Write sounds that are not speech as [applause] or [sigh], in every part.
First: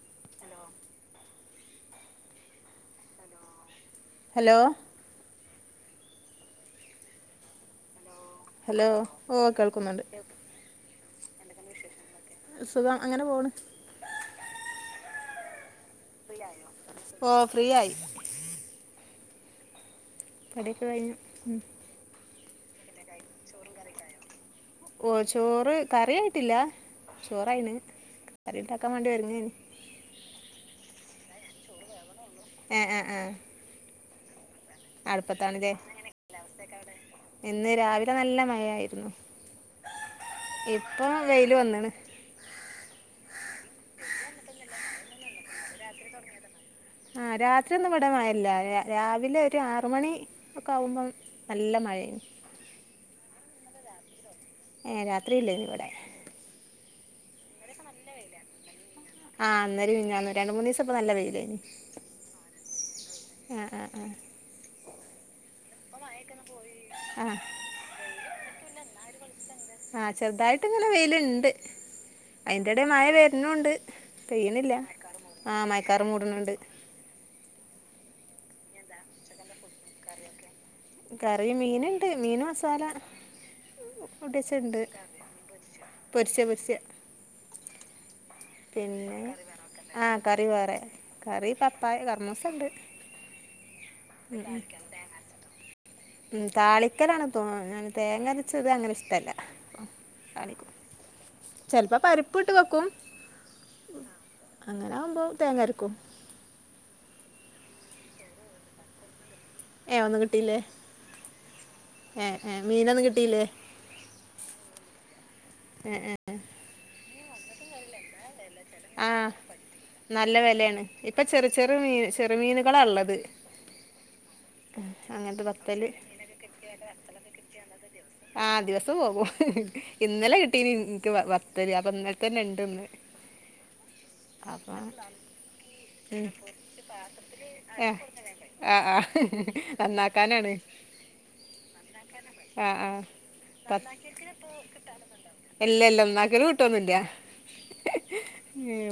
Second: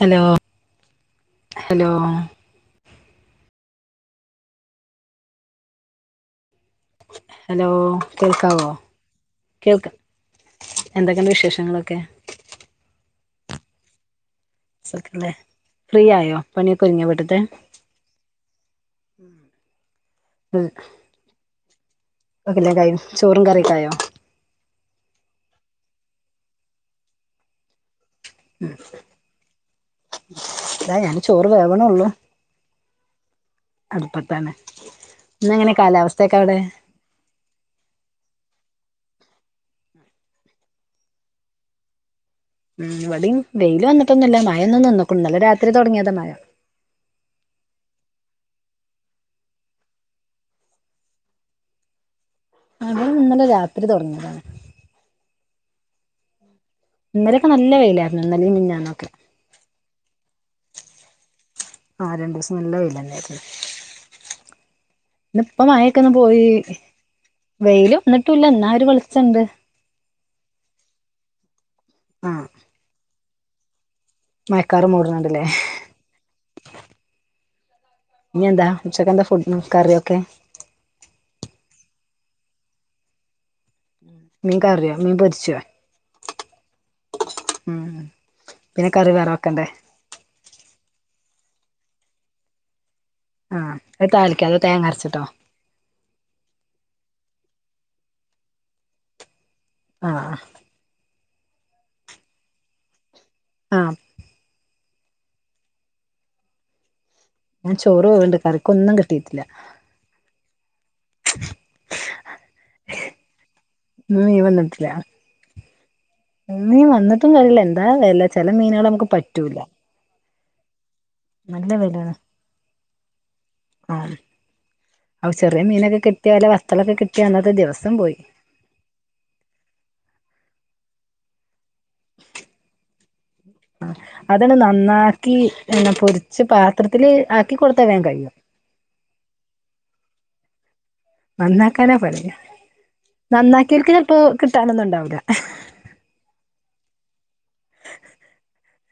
Hello hello hello hello കേൾക്കാവോ hello ഓ കേൾക്കുന്നുണ്ട് എന്തൊക്കെണ്ട് വിശേഷങ്ങളൊക്കെ സുഖം അങ്ങനെ പോണ് ഓക്കെല്ലേ ഫ്രീ ആയോ പണിയൊക്കെ ഒതുങ്ങിയ ഓ വീട്ട്ത്തെ ഫ്രീ ആയി പണിയൊക്കെ കയ്ഞ്ഞു ക്കല്ലേ കൈ ചോറും കറിക്കായോ ഓ ചോറ് കറായിട്ടില്ല ചോറായിന് കറിണ്ടാക്കാൻ വേണ്ടി ഒരുങ്ങേന് ഇതാ ഞാൻ ചോറ് വേവണെള്ളൂ ഏഹ് ഏഹ് ആഹ് ആഹ് അട്പ്പത്താണ് അടുപ്പത്താണിതേ ഇന്ന് രാവിലെ നല്ല മഴായിരുന്നു ഇപ്പൊ വെയില് വന്നണ് ഉം ഇവിടെം വെയില് വന്നിട്ടൊന്നുല്ല മഴൊന്നു നിന്നക്കൂണു ഇന്നലെ രാത്രി തുടങ്ങിയതാ മഴ ആഹ് രാത്രി ഒന്നും വിടമഴയില്ല രാവിലെ ഒരു ആറ് മണി ഒക്കെ ആകുമ്പം നല്ല മ മഴേണ് അത് ഇന്നലെ രാത്രി തുടങ്ങിയതാണ് ഏഹ് രാത്രിയില്ലേന്നിവിടെ ഇന്നലൊക്കെ നല്ല വെയിലാരുന്നു ഇന്നലേം മിനിഞാന്നൊക്കെ ആഹ് ഇന്നലെയും മിനിഞ്ഞാന്ന് രണ്ട് മൂന്ന് ദിവസം പ്പൊ നല്ല വയിലായിന് ആഹ് രണ്ടു ദിവസം നല്ല വെയിലല്ലാരൂന്ന് ആ ഇന്ന്പ്പ മയയൊക്കൊ ഒന്ന് പോയി ആ ആ വെയില് വന്നിട്ടുംല്ല എന്നര് വെളിച്ചണ്ട് ആഹ് ചെറുതായിട്ട്ങ്ങനെ വെയ്ല്ണ്ട് ആ അയിന്റെടേ മയ വെര്നൂണ്ട്. പെയ്യ്ണില്ല മഴക്കാറ് മൂടുന്നുണ്ട്ല്ലേ ആഹ് മയക്കാർ മൂട്ണൂണ്ട്. ഞ്ഞിന്താ ഉച്ചക്കെന്താ ഫുഡ് കറിയൊക്കെ കറി ഒക്കെ കറി മീന്ണ്ട് മീന് മസാല മീൻ കൂട്ടിവെച്ചിട്ടുണ്ട് കറിയോ മീൻ പൊര്ച്ചേ പൊരിച്ച പൊരിച്ച മ് പിന്നെ ആഹ് കറി വേറെ. കറി പപ്പായ കർമൂസണ്ട്. ആഹ് അത് താളിക്കേ അതോ തേങ്ങര്ച്ച്ട്ടോ മ് താളിക്കലാണ്. തോ തേങ്ങര്ച്ചതങ്ങനെ ഇഷ്ട്ടല്ല. ആഹ് ചെൽപ്പ പരിപ്പ്ട്ട് വെക്കും. ആഹ് അങ്ങനാവ്മ്പോ തേങ്ങര്ക്കും. ഞാൻ ചോറ് പോവ്ണ്ട്. കറിക്കൊന്നും ക്ക്ട്ടീട്ടില്ല. ഏ ഒന്നും കിട്ടിലെ? ഏ ഏ മീനൊന്നും കിട്ടിലെ? ഇന്ന് എ ഏ മീനു വന്ന്ട്ടും കാര്യല്ല എന്താ വെല ചെല മീനാളമ്മക്ക് പറ്റൂല. ലേണ് ഇപ്പ ചെറ് നല്ല ചെറ് വെലാണ് ചെറ്മീന്കളാള്ളത്. അപ ചെര്യേ മീനക്കെ ക്ട്ട്യാ വല്ലെ വത്തളൊക്കെ ക്ട്ട്യാ അന്നത്തെ ദിവസം പോയി. ആഹ് ദിവസം പോകും ഇന്നലെ കിട്ടീന് ഇൻക്ക് വത്തല് അപ്പ ഇന്നൽത്തന്നെണ്ട്ന്ന്. ആഹ് അതണ് നന്നാക്കി ഉം പൊരിച്ച് പാത്രത്തില് ആക്കി കൊട്ത്ത ഏഹ് വേം കയ്യും. ആഹ് ആഹ് നന്നാക്കാനാണ് നന്നാക്കാനാ പണി ആഹ് ആഹ് നന്നാക്കിയോൽക്ക് ചെലപ്പോ കിട്ടാനൊന്നും ഉണ്ടാവൂല ഇല്ല ഇല്ല നന്നാക്കല് കിടൊന്നുല്ല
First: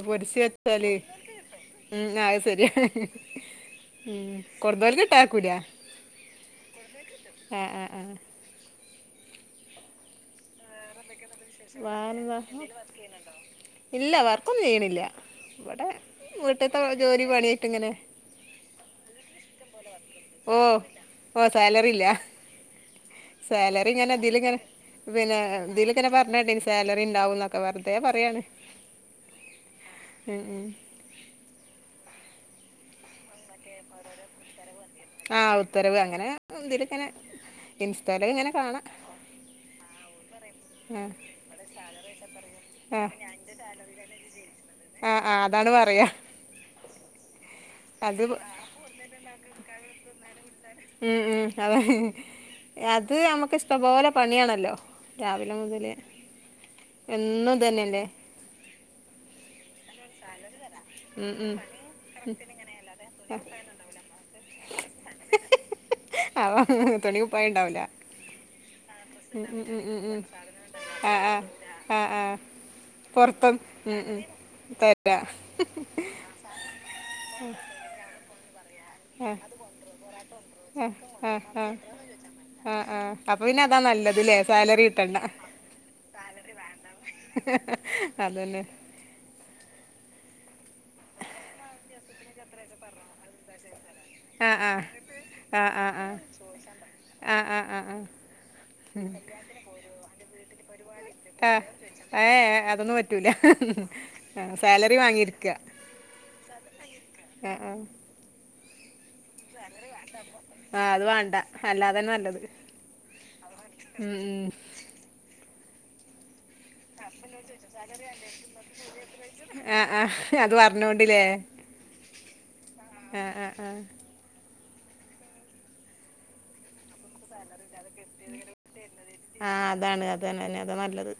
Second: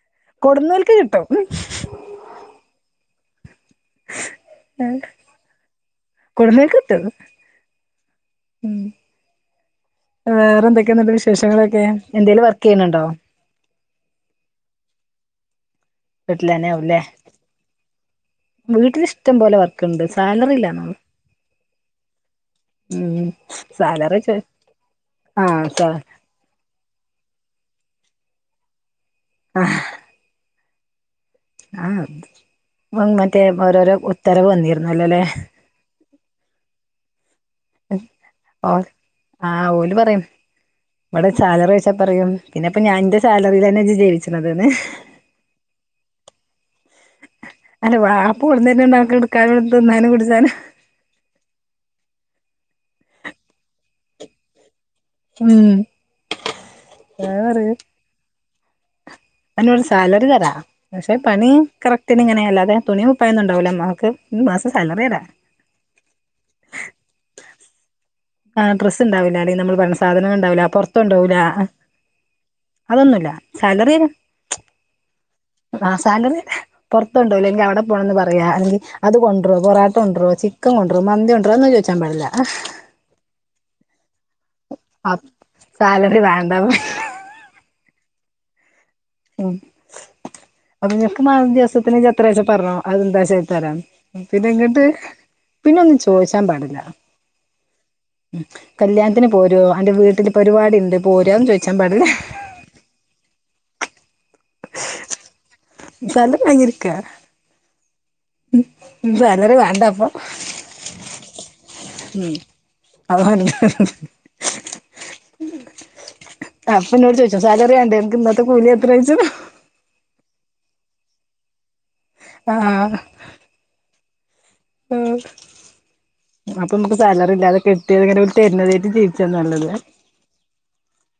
പൊരിച്ച് വെച്ചാല് കൊടുന്നോൽക്ക് കിട്ടും മ് അത് ശെരിയാ മ് കൊർതോൽക്ക് ട്ടാ കൊട്ന്നൊൽക്ക്ട്ടൊ ആഹ് ആഹ് ആഹ് മ് വേറെന്തൊക്കെന്ന്ട്ട് വിശ് വേറെന്താ ഇല്ല വർക്കൊന്നും ചെയ്യ്ണില്ല. ഇവടെ വീട്ടിൽ തന്നെ വീട്ട്ത്തെ ആവുംല്ലേ ജോലി പണ്യയ്ട്ട് ങ്ങനെ വീട്ടിൽ ഇഷ്ടം പോലെ വർക്കുണ്ട് സാലറി ഓ ഇല്ലാന്നൊള്ളു ഓ സാലറില്ല. ഉം സാലറി ഇങ്ങനെ ചോ ഇതിലങ്ങനെ പിന്നെ ആഹ് സാ തിലിങ്ങനെ പർഞ്ഞണ്ടീന്നു. സാലറി ണ്ടാവുന്നൊക്കെ വെർതേ പറയാണ് ആഹ് മ് മ് ആഹ് ങ്ങൻത്തെ ഓരോരോ ഉത്തരവ് വന്നീര്ന്നു. ആഹ് ഉത്തരവ് അങ്ങനെ തില്ങ്ങനെ ഓല് ആഹ് ഓല് പറയാണ് ആ ഇവടെ സാലറി ചോയ്ച്ചാ പറയും പിന്നെപ്പ ഞാൻ ആ ന്റെ സാലറീലാജ് ജീവിച്ച്ണത് ന് ണ് പറയാ അന്റെ അത് വാപ്പ കൊട്ന്നര്ണ് ണ്ടോ അനക്ക് ഇട്ക്കാനും ത്ന്നാനും കുട് മ് മ് അത അത് ഞമ്മക്കിഇഷ്ട്ടമ്പോലെ പണ്യാണല്ലോ രാവിലെ ഉം മുതല് അത് എന്നും ഇതന്നല്ലേ ഞാൻ നെൽ സാലറി തരാം പക്ഷെ ഉം പണി ഉം കറക്റ്റന് അല്ലാതെ തുണി കുപ്പായൊന്നു ണ്ടാവൂല മ്മാക്ക് [unintelligible] പഷേ സാലറി രാ അവ തുണിപ്പായണ്ടാവൂല ഡ്രസ്സ് ണ്ടാവൂല അല്ലേ നമ്മള് പറേണ ഉം സാധനങ്ങള്ണ്ടാവൂല ആ പൊർത്തോണ്ടോവൂല. ആ ആ ആ അതൊന്നുല്ല പൊറത്തും സാലറി ഉം തരാ ഉം തരാ ആ സാലറി തെരാ പെർത്ത്കൊണ്ടോവൂല അവടെ പോണന്ന് പറയേ അല്ലെങ്കി അത് ആ കൊണ്ട്രോ പൊറോട്ട കൊണ്ട്രോ ആ ചിക്കകൊണ്ട്രോ മന്തി കൊൺരോ ത്ന്നും ചോദിച്ചാൻ പാടില്ല അപ്പ പിന്നെ അതാ നല്ലത് ലേ സാലറി കിട്ടണ്ട സാലറി വേണ്ട അതന്നെ ഉം അപ്പൊ നിനക്ക് മാ ദിവസത്തിന് എത്രയാച്ച പറഞ്ഞോ അതെന്താച്ച തരാം പിന്നെ ആ ആ ഇങ്ങട്ട് ആ ആ പിന്നെ ആ ഒന്നും ചോദിച്ചാൻ പാടില്ല. ആ ആ ആ ആ. ഉം കല്ല്യാണത്തിന് പോരോ അന്റെ വീട്ടില് പരിപാടിണ്ട് പോരാ അ ഒന്നും ആ ചോയിച്ചാ പാടില്ല ഏ അതൊന്നും പറ്റൂല സാലറി വാങ്ങി സ്ഥലം വങ്ങിട്ക്കാ സാലറി വേണ്ടപ്പോ ആ അത് വേണ്ട അല്ലാതന്നെ നല്ലത്. അതാ ഉം ഉം [unintelligible] അപ്പ ഇന്നോട് ചോയിച്ചും സാലറി വേണ്ടേ ന്ക്ക് ഇന്നത്തെ കൂലി എത്ര ചോയിച്ചു ആ ആ. ഞ്ഞ് അത് പറഞ്ഞോണ്ടില്ലേ ആ ആ ആ. ഉം [unintelligible] ഇപ്പ മ്മക്ക് സാലറി ഇല്ലാതെ കെട്ടിയോന്ങ്ങനെ ഓല് തര്ന്നേതേ ട്ട് ജീവിച്ചാ ആഹ് നല്ലത്. അതാണ് അതന്നെ അതാ നല്ലത്.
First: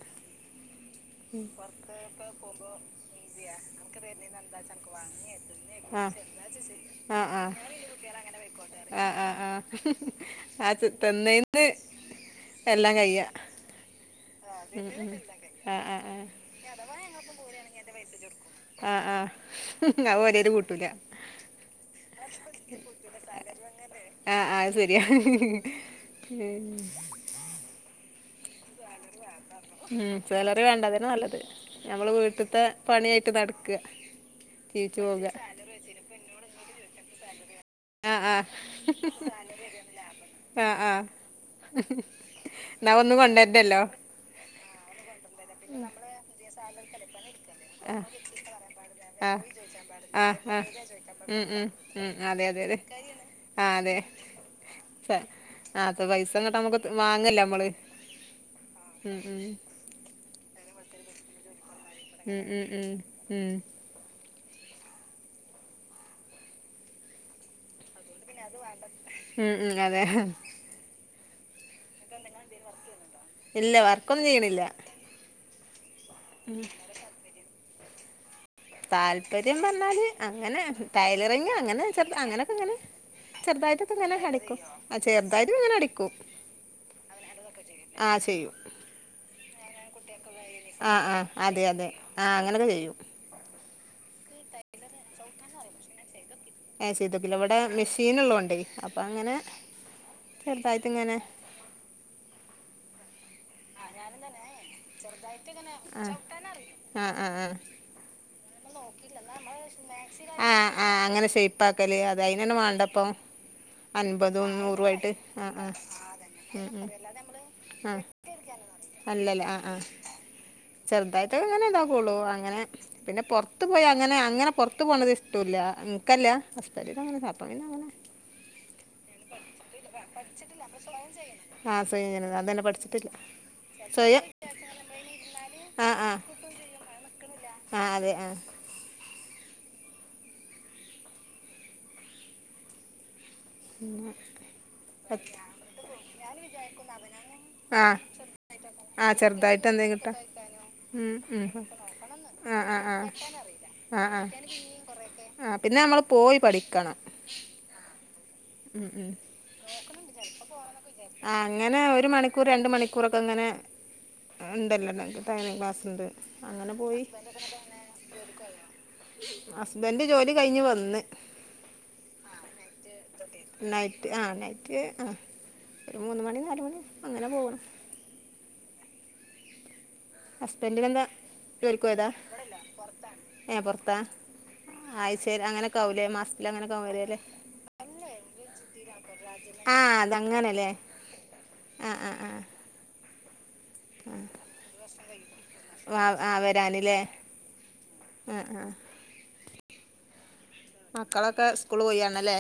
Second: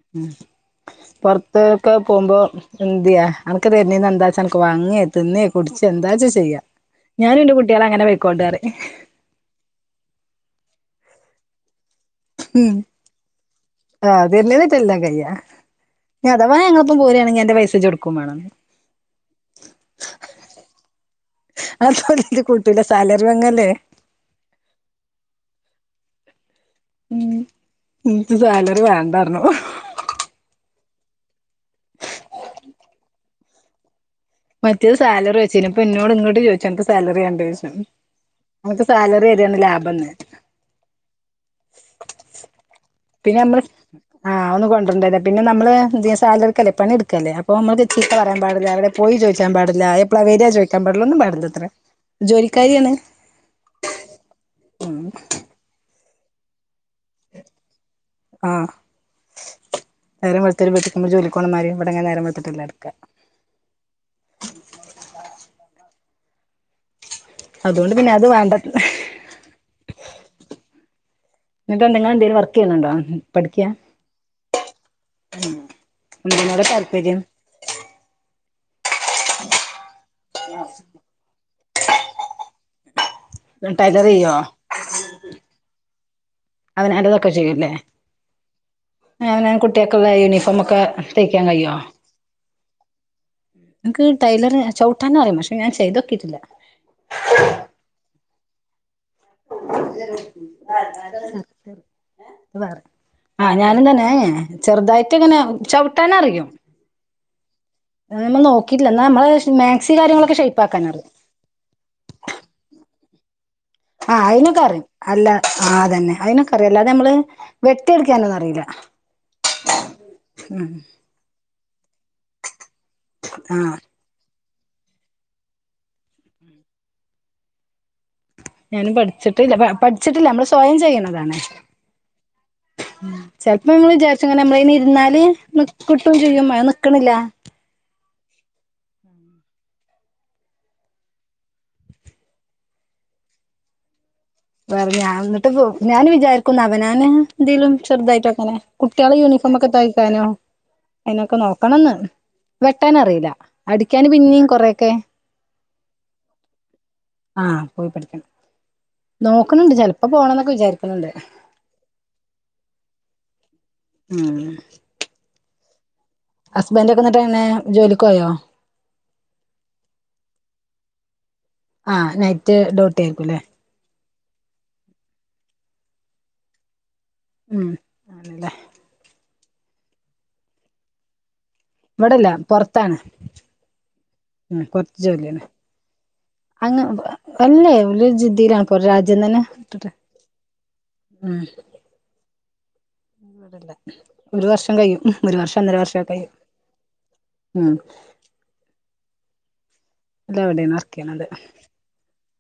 പുറത്തക്കെ പോകുമ്പോ എന്ത്യാ അനക്ക് തരന്നെന്ന് എന്താച്ചാഅനക്ക് വാങേ തിന്നേ കുടിച്ചേ ആഹ് എന്താച്ചാ ചെയ്യാ ഞാനുംന്റെ കുട്ട്യാളെ അങ്ങനെ ഇങ്ങനെ പോയിക്കോട്ടെ പറയും പോയ്കോട്ടെ റിംആ ആ ആ ആച് തന്നെന് ഉം ആ അതന്നെ ണ് ചെല്ലാൻ കയ്യ ആഹ് ആഹ് ആഹ് ഇനി അഥവാ ഞങ്ങളൊപ്പം പോരാ ണങ്കി അന്റെ പൈസ ഇജ് ട്ക്കും മാണം. ആ ആ അഹ് ഒരെല് കൂട്ടൂല. അതോല് കൂട്ടൂല സാലറി വാങ്ങല്ലേ ആ അഹ് ശരിയ. ഏ ഉം ഇൻക്ക് സാലറി വേ ഉം സലറി വേണ്ട അതന്നെ നല്ലത് ഞമ്മള് വീട്ട്ത്തെ പണി ആയിട്ട് നടക്ക. മറ്റേ ജീവിച്ചു പോക സാലറി യിച്ചീനു ഇപ്പൊ ഇന്നോട് ഇങ്ങട്ട് ചോയിച്ചുംഅനക്ക് സാലറി വേണ്ടേയ്ച്ചും ആഹ് ആഹ് അൻക്ക് സാലറി തരാണ് ലാഭംന്ന്. ആ ആ ന്നാ ഒന്നും കൊണ്ടര്റ്റല്ലോ. ആ ഒന്നും കൊണ്ടരണ്ടല്ലോ പിന്നെ നമ്മള് ന്തേ സാലറിക്കല്ലേ പണി ട്ക്കല്ലേ അപ്പോ ഇമ്മൾക്ക് ചീത്ത പറയാൻ പാടില്ല അവടെ പോയി ചോ ആഹ് ചോയിചാൻ പാടില്ല എപ്ലളാ ആഹ് വരാ ആഹ് ചോയിക്കാൻ പാടില്ല ഒന്നും പാടില്ലത്രെ ജോലിക്കാരിയാണ്. ആ അതെ സ ആ. പൈസ ഇങ്ങട്ട് നമക്ക് ത് വാങ്ങല്ലേ നമ്മള് ഉം ഉം ഒത്തിരി വെട്ടിക്കുമോ ജോലിക്കോണമാതിരി ഇവിടെങ്ങനെ നേരം ഉം വെളുത്തിട്ടില്ല ഉം ഇടുക്ക ഉം ഉം [inaudible] അതോണ്ട് പിന്നെ അത് ഇല്ല അതു വേണ്ട ഉം ഉ അതെ. എന്നിട്ട് എന്തെങ്കി ങ്ങള് എന്തേലും വർക്ക് ചെയ്യുന്നുണ്ടോ പഠിക്ക ഇല്ല വർക്കൊന്നും ചെയ്യണില്ല [inaudible] ങ്ങളെ താല്പര്യം. താല്പര്യം പറഞ്ഞാല് അങ്ങനെ ടൈലറിങ് അങ്ങനെ ചെറുത അങ്ങനൊക്കെ ഇങ്ങനെ. ടൈലർ ചെറുതായിട്ടൊക്കെങ്ങനെ ചെയ്യോ അടിക്കും ആ ചെറുതായിട്ട്ങ്ങനെ അടിക്കും. അവന് അല്ലതൊക്കെ [unintelligible] ചെയ്യൂല്ലേ [inaudible] അവനവൻ കുട്ടികൾക്കുള്ള യൂണിഫോം ഒക്കെ [unintelligible] ആ ആ തയ്ക്കാൻ അതെ കഴിയോ അതെ ആ അങ്ങനെക്കെ ചെയ്യും. എനിക്ക് ടൈലർ ചവിട്ടാന്ന് അറിയാം പക്ഷെ ഞാൻ ചെയ്തോക്കിട്ടില്ല. അത് ഹ ചെയ്തോക്കില്ല ഇവിടെ മെഷീൻ ഉള്ളൊണ്ടേ അപ്പ അങ്ങനെ ചെറുതായിട്ട്ങ്ങനെ. ആ ഞാനും തന്നെ ചെറുതായിട്ട്ങ്ങനെ ചവിട്ടാന് അറിയും. ആഹ് ആഹ് ആഹ് നമ്മൾ നോക്കിട്ടില്ലന്ന നമ്മളെ മാക്സി കാര്യങ്ങളൊക്കെ ആഹ് ആഹ് ഷെയ്പക്കാനറിയും. അങ്ങനെ ഷെയ്പ്പാക്കല് അത് അയിനെന്നെ വാണ്ടപ്പം അൻപതും ആഅയിനൊക്കെ അറിയും നൂറുവായിട്ട് അല്ലാ ആഹ് അയിനൊക്കെ ആഹ് അറിയആ തന്നെ ഉം ഉം അല്ലാതെആനമ്മള് വെട്ടി ആഹ് അടിക്കാനൊന്നും അറിയില്ല. [unintelligible] അല്ലല്ലേ ആ ആ. ചെറുതായിട്ട്ങ്ങനെ ഇതാക്കള്ളു അങ്ങനെ പിന്നെ പുറത്ത് ആഹ് പോയി അങ്ങനെ അങ്ങനെ പുറത്തു പോണത് ഇഷ്ടോല്ല ഇനിക്കല്ല ഹസ്ബന്റിന് അങ്ങനെ താല്പര്യല്ല അപ്പൊ പിന്നെ അങ്ങനെ ഞാനും പഠിച്ചിട്ടില്ല പഠിച്ചിട്ടില്ല നമ്മള് സ്വയം ചെയ്യുന്നതാണ് ആഹ് സ്വയം ചെയ്യണത് അതന്നെ [inaudible] പഠിച്ചിട്ടില്ല [unintelligible] ചെല [unintelligible] സ്വയം വിചാരിച്ച് ങ്ങനെ നമ്മള് ഇരുന്നാല് ആഹ് കിട്ടും ആഹ് ചെയ്യുംമഴ നിക്കണില്ല. ഉ. പിന്നെ.. വേറെ ഞ എന്നിട്ട് ഞാൻ വിചാരിക്കുന്നു അവനാന് എന്തെങ്കലും ആഹ് ചെറുതായിട്ട് അങ്ങനെ ആ കുട്ടികളെ [unintelligible] ചെറുതായിട്ട് ഫൊമ്മക്ക്. എന്തേ കിട്ടാ തയ്ക്കനോ ഉം എന്നൊക്കെ ഉം നോക്കണംന്ന് ആ ആ ആ വെട്ടാനറിയില. ആ അടിക്കാന് ആ പിന്നേും കൊറെൊക്കെ ആ, പിന്നെ അമ്മള് പോയി. പഠിക്കണം ആഹ് പോയി പഠിക്കണം നോക്കണണ്ട് ചെലപ്പോ പോണംന്നൊക്കെ വിചാരിക്കണണ്ട് ആ. ങ്ങനെ ഒരു മണിക്കൂർ. രണ്ട് മണികൂറോക്കെങ്ങനെ ഉം എന്തല്ലക്ക് തന ക്ലാസ്ണ്ട് [unintelligible] അങ്ങനെ. ഹസ്ബൻഡ് ഒക്കെ പോയി എന്നിട്ട് എങ്ങനെ ജോലിക്ക് പോയോ ഹസ്ബന്ഡ് ജോലി കഴിഞ്ഞ്. വന്ന് ആ, നൈറ്റ് ടുട്ടി എര്കുലേ നൈറ്റ് ആ, നൈറ്റ്. അ. മൂന്ന്. മണിം. നാല്. മണിം ഉം ആണല്ലേ- ഹസ്ബന്റിനെന്താ ഇവടെല്ല. പ പൊറത്താണ് ഏ, പൊറത്താ ഉം, കൊറച്ച്. ജോലിയാണ്. അങ്ങനെയൊക്കെ അങ്ങ്. വരല്ലേ അല്ലേ ലി. ജിദ്ധിലാണ്. കൊർ രാജ്യം തന്നെ ആഹ്, അതങ്ങനെലേ ഉം ഒരു വർഷം കഴിയും. ഹ്. ഒരു വർഷം അന്നര വർഷം. വാ കഴിയും ആഹ് വരാനില്ലേ ഉം ആഹ് ആഹ് ല്ല [unintelligible] വിടെണ്ക്കണത് മക്കളൊക്കെ സ്കൂള് പോയാണല്ലേ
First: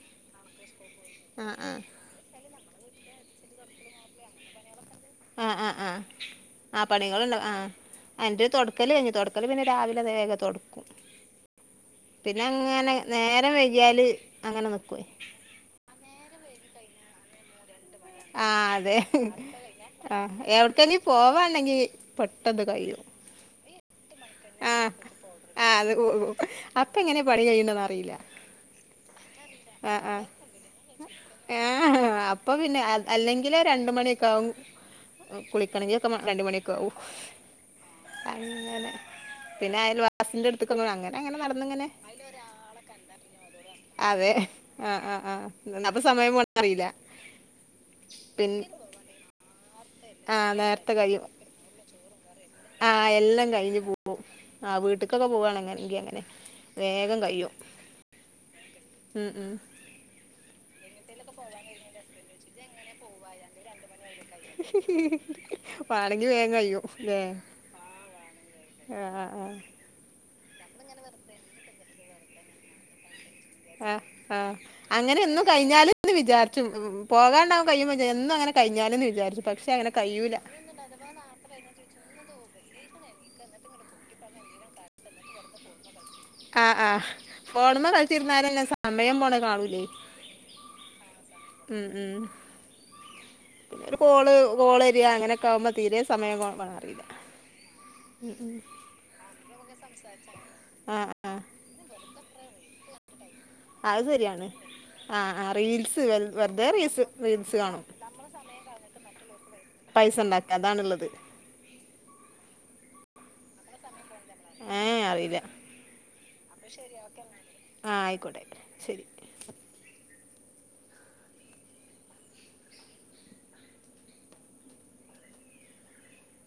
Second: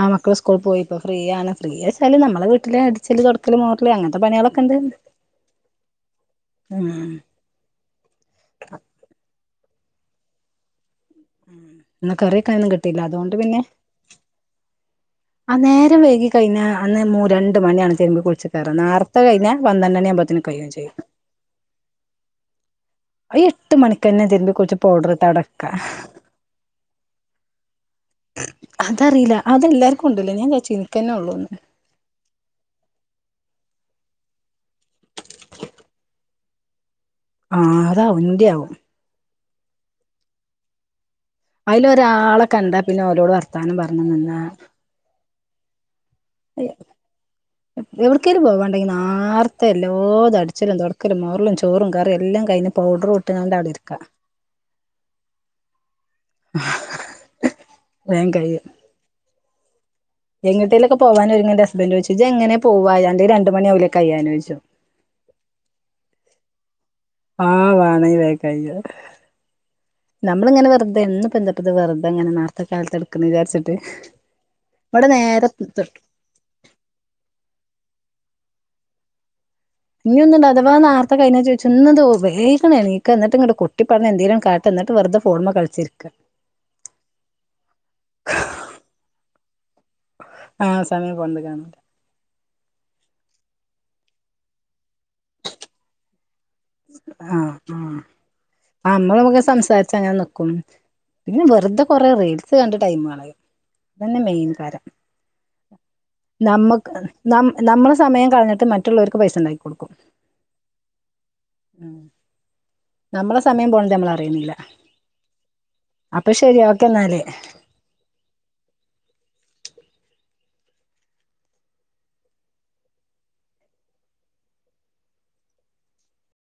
ആ, മക്കൾ സ്കൂൾ. പോയിപ്പോ. ഫ്രീയണ് ആഹ് ആഹ് ഫ്രീച്ചാൽ. നമ്മളെവീ ലേ. അടിച്ചല് തൊടക്കല് മോർൽ. അങ്ങൻത്തെ പണിളൊക്കെണ്ടാര്ന്ന് ആ ആ ആഹ് ആ പണികളുണ്ടാ. ആ. എന്റെഹ്. തൊടക്കല് യ്ഞ്ഞ്. തൊട ൽ. പിന്നെ രാവിലെ നേഗ തൊട കും.. ഇന്ന് പിന്നെ കറിവെക്കാനൊന്നും അങ്ങനെ കിട്ടിയില്ല അതുകൊണ്ട് നേര പിന്നെ വൈകിയാല് അങ്ങനെ നി കയിഞ്ഞ അന്ന് മൂ രണ്ട് മണിയാണ് തിര്ബി കുളിച്ചു കേറ ആഹ് അതെ നാർത്തെ കഴിഞ്ഞ പന്ത്രണ്ടണി ആഹ് ആവുമ്പോത്തിന് കഴിയും ചെയ്യും എവിടക്കെങ്കി പോവാണ്ടെങ്കി പെട്ടെന്ന് കഴിയും അയ്യോ ന്നെ തിരുമ്പി കുള്ച്ച് ആഹ് പൗഡർ ഇട്ടവടക്ക ആഹ് അത് പോകും അപ്പ എങ്ങനെ പണി കഴിയണന്ന് അറിയില്ല അതറീല ആഹ്. എ. ആഹ്. അപ്പൊ പിന്നെ അ അല്ലെങ്കിൽ ലേ. രണ്ട് മണിയൊക്ക ആവു കുളിക്കണങ്കിൽ ഒക്കെ രണ്ട് മണിയൊക്കെ ആവു ആ അതാവും ഇന്റെയാവും പിന്നെ അയൽവാസിന്റെടുത്ത്ക് ഒന്ന് അങ്ങനെ അങ്ങനെ നടന്നിങ്ങനെ അയിലൊ ഓയാളെ കണ്ട പിന്നെ ഓരോട് വർത്താനം പറഞ്ഞു നിന്ന ആ ആ ആ [unintelligible] അ എവ്ട്കേല് പിന്നെ പോവാണ്ടെങ്കി നാർ ത്ത എല്ലാതു. ആഹ് അടിച്ചലും. തൊടക്കലും മോറലും ചോറും കറിയും എല്ലാം കഴിഞ്ഞ് ആന്, പൗഡറും എല്ലോം ഇട്ട്ങ്ങാണ്ട് അവിടെ കഴിഞ്ഞ് ഇരിക്കാ പോവും ആഹ് വീട്ടികൊക്കെ. പോവാണങ്ങെ എൻകെ നെ വേഗം കയ്യും. ഉം എങ്ങട്ടേലക്കെ പോവാനൊരുങ്ങന്റെ. ഹസ്ബൻറ്. പോയിച്ചു എങ്ങനെ പോവാ അന്റെ രണ്ട്.. മണിവുലെ വാണങ്കി വേകൈയു ആഹ് വാണങ്കി. വേക്കയ്യും ആഹ് ആഹ് ആഹ് നമ്മളിങ്ങനെ വെറുതെ. എന്ന് പ്പത് [unintelligible] എപ്പോത്തെ വെറുതെങ്ങനെ. നാർത്തെ കാലത്തെ ആ ആഹ് അങ്ങനെഎന്നും നേരെ കഴിഞ്ഞാലുന്ന്. വിചാരിച്ചു പോകാണ്ടാവാ. കഴയുമ്പോ. എന്നുംഅങ്ങനെ കയിഞ്ഞാലെന്ന്. വിചാരി ഞ്ഞോന്ന്‌. അഥവാ നാർത്തെ കയിഞ്ഞ ചോയിച്ചു ഇന്നെന്താ ഒ വേഗന്നണെക. ന്നട്ട്ങ്ങണ്ട് പൊ തട്ടിപ്പെടഞ്ഞ് എന്തേലും കാട്ട എന്നട്ട് വെറ്തെ ഫോൺമേ കൾച്ചി ആഹ്, ആ. ഹ്. ഫോൺമെകൾച്ചിരിന്നാലെന്നെ. സമയം പോണത് കാണുല്ല്യ യെ ആഹ് സമയം പോണത്. കാണു ഉം പിന്നെ ഒരു കോള് കോള എരിയ അങ്ങനെയൊക്കെകുമ്പോ തീരെ സമയം അറിയില്ല ആഹ് ആഹ് നമ്മളൊക്കെ സംസാരിച്ച് അങ്ങനെ നിക്കും ആഹ് ആഹ് പിന്നെ വെറുതെ കൊറെ അറിയില്ല കണ്ട് ടൈമ്കളയും അത് അതെന്നെ ശരിയാണ് മെയ്ൻ ആഹ് ആഹ് റീൽസ് വെർ വെറുതെ നമ്മക്ക് റീൽസ് ന റീൽസ് കാണും നമ്മളെ സമയം കളഞ്ഞിട്ട് മറ്റുള്ളവർക്ക് പൈസ ഉണ്ടാക്കി കൊടുക്കും പൈസ ഉണ്ടാക്ക അതാണ് ഉുള്ളത് ഉം നമ്മളെ സമയം പോണ നമ്മള് അറിയുന്നില്ല അപ്പൊ ശരി ഓക്കേ എന്നാല് ആഹ് ആയിക്കോട്ടെ ശരി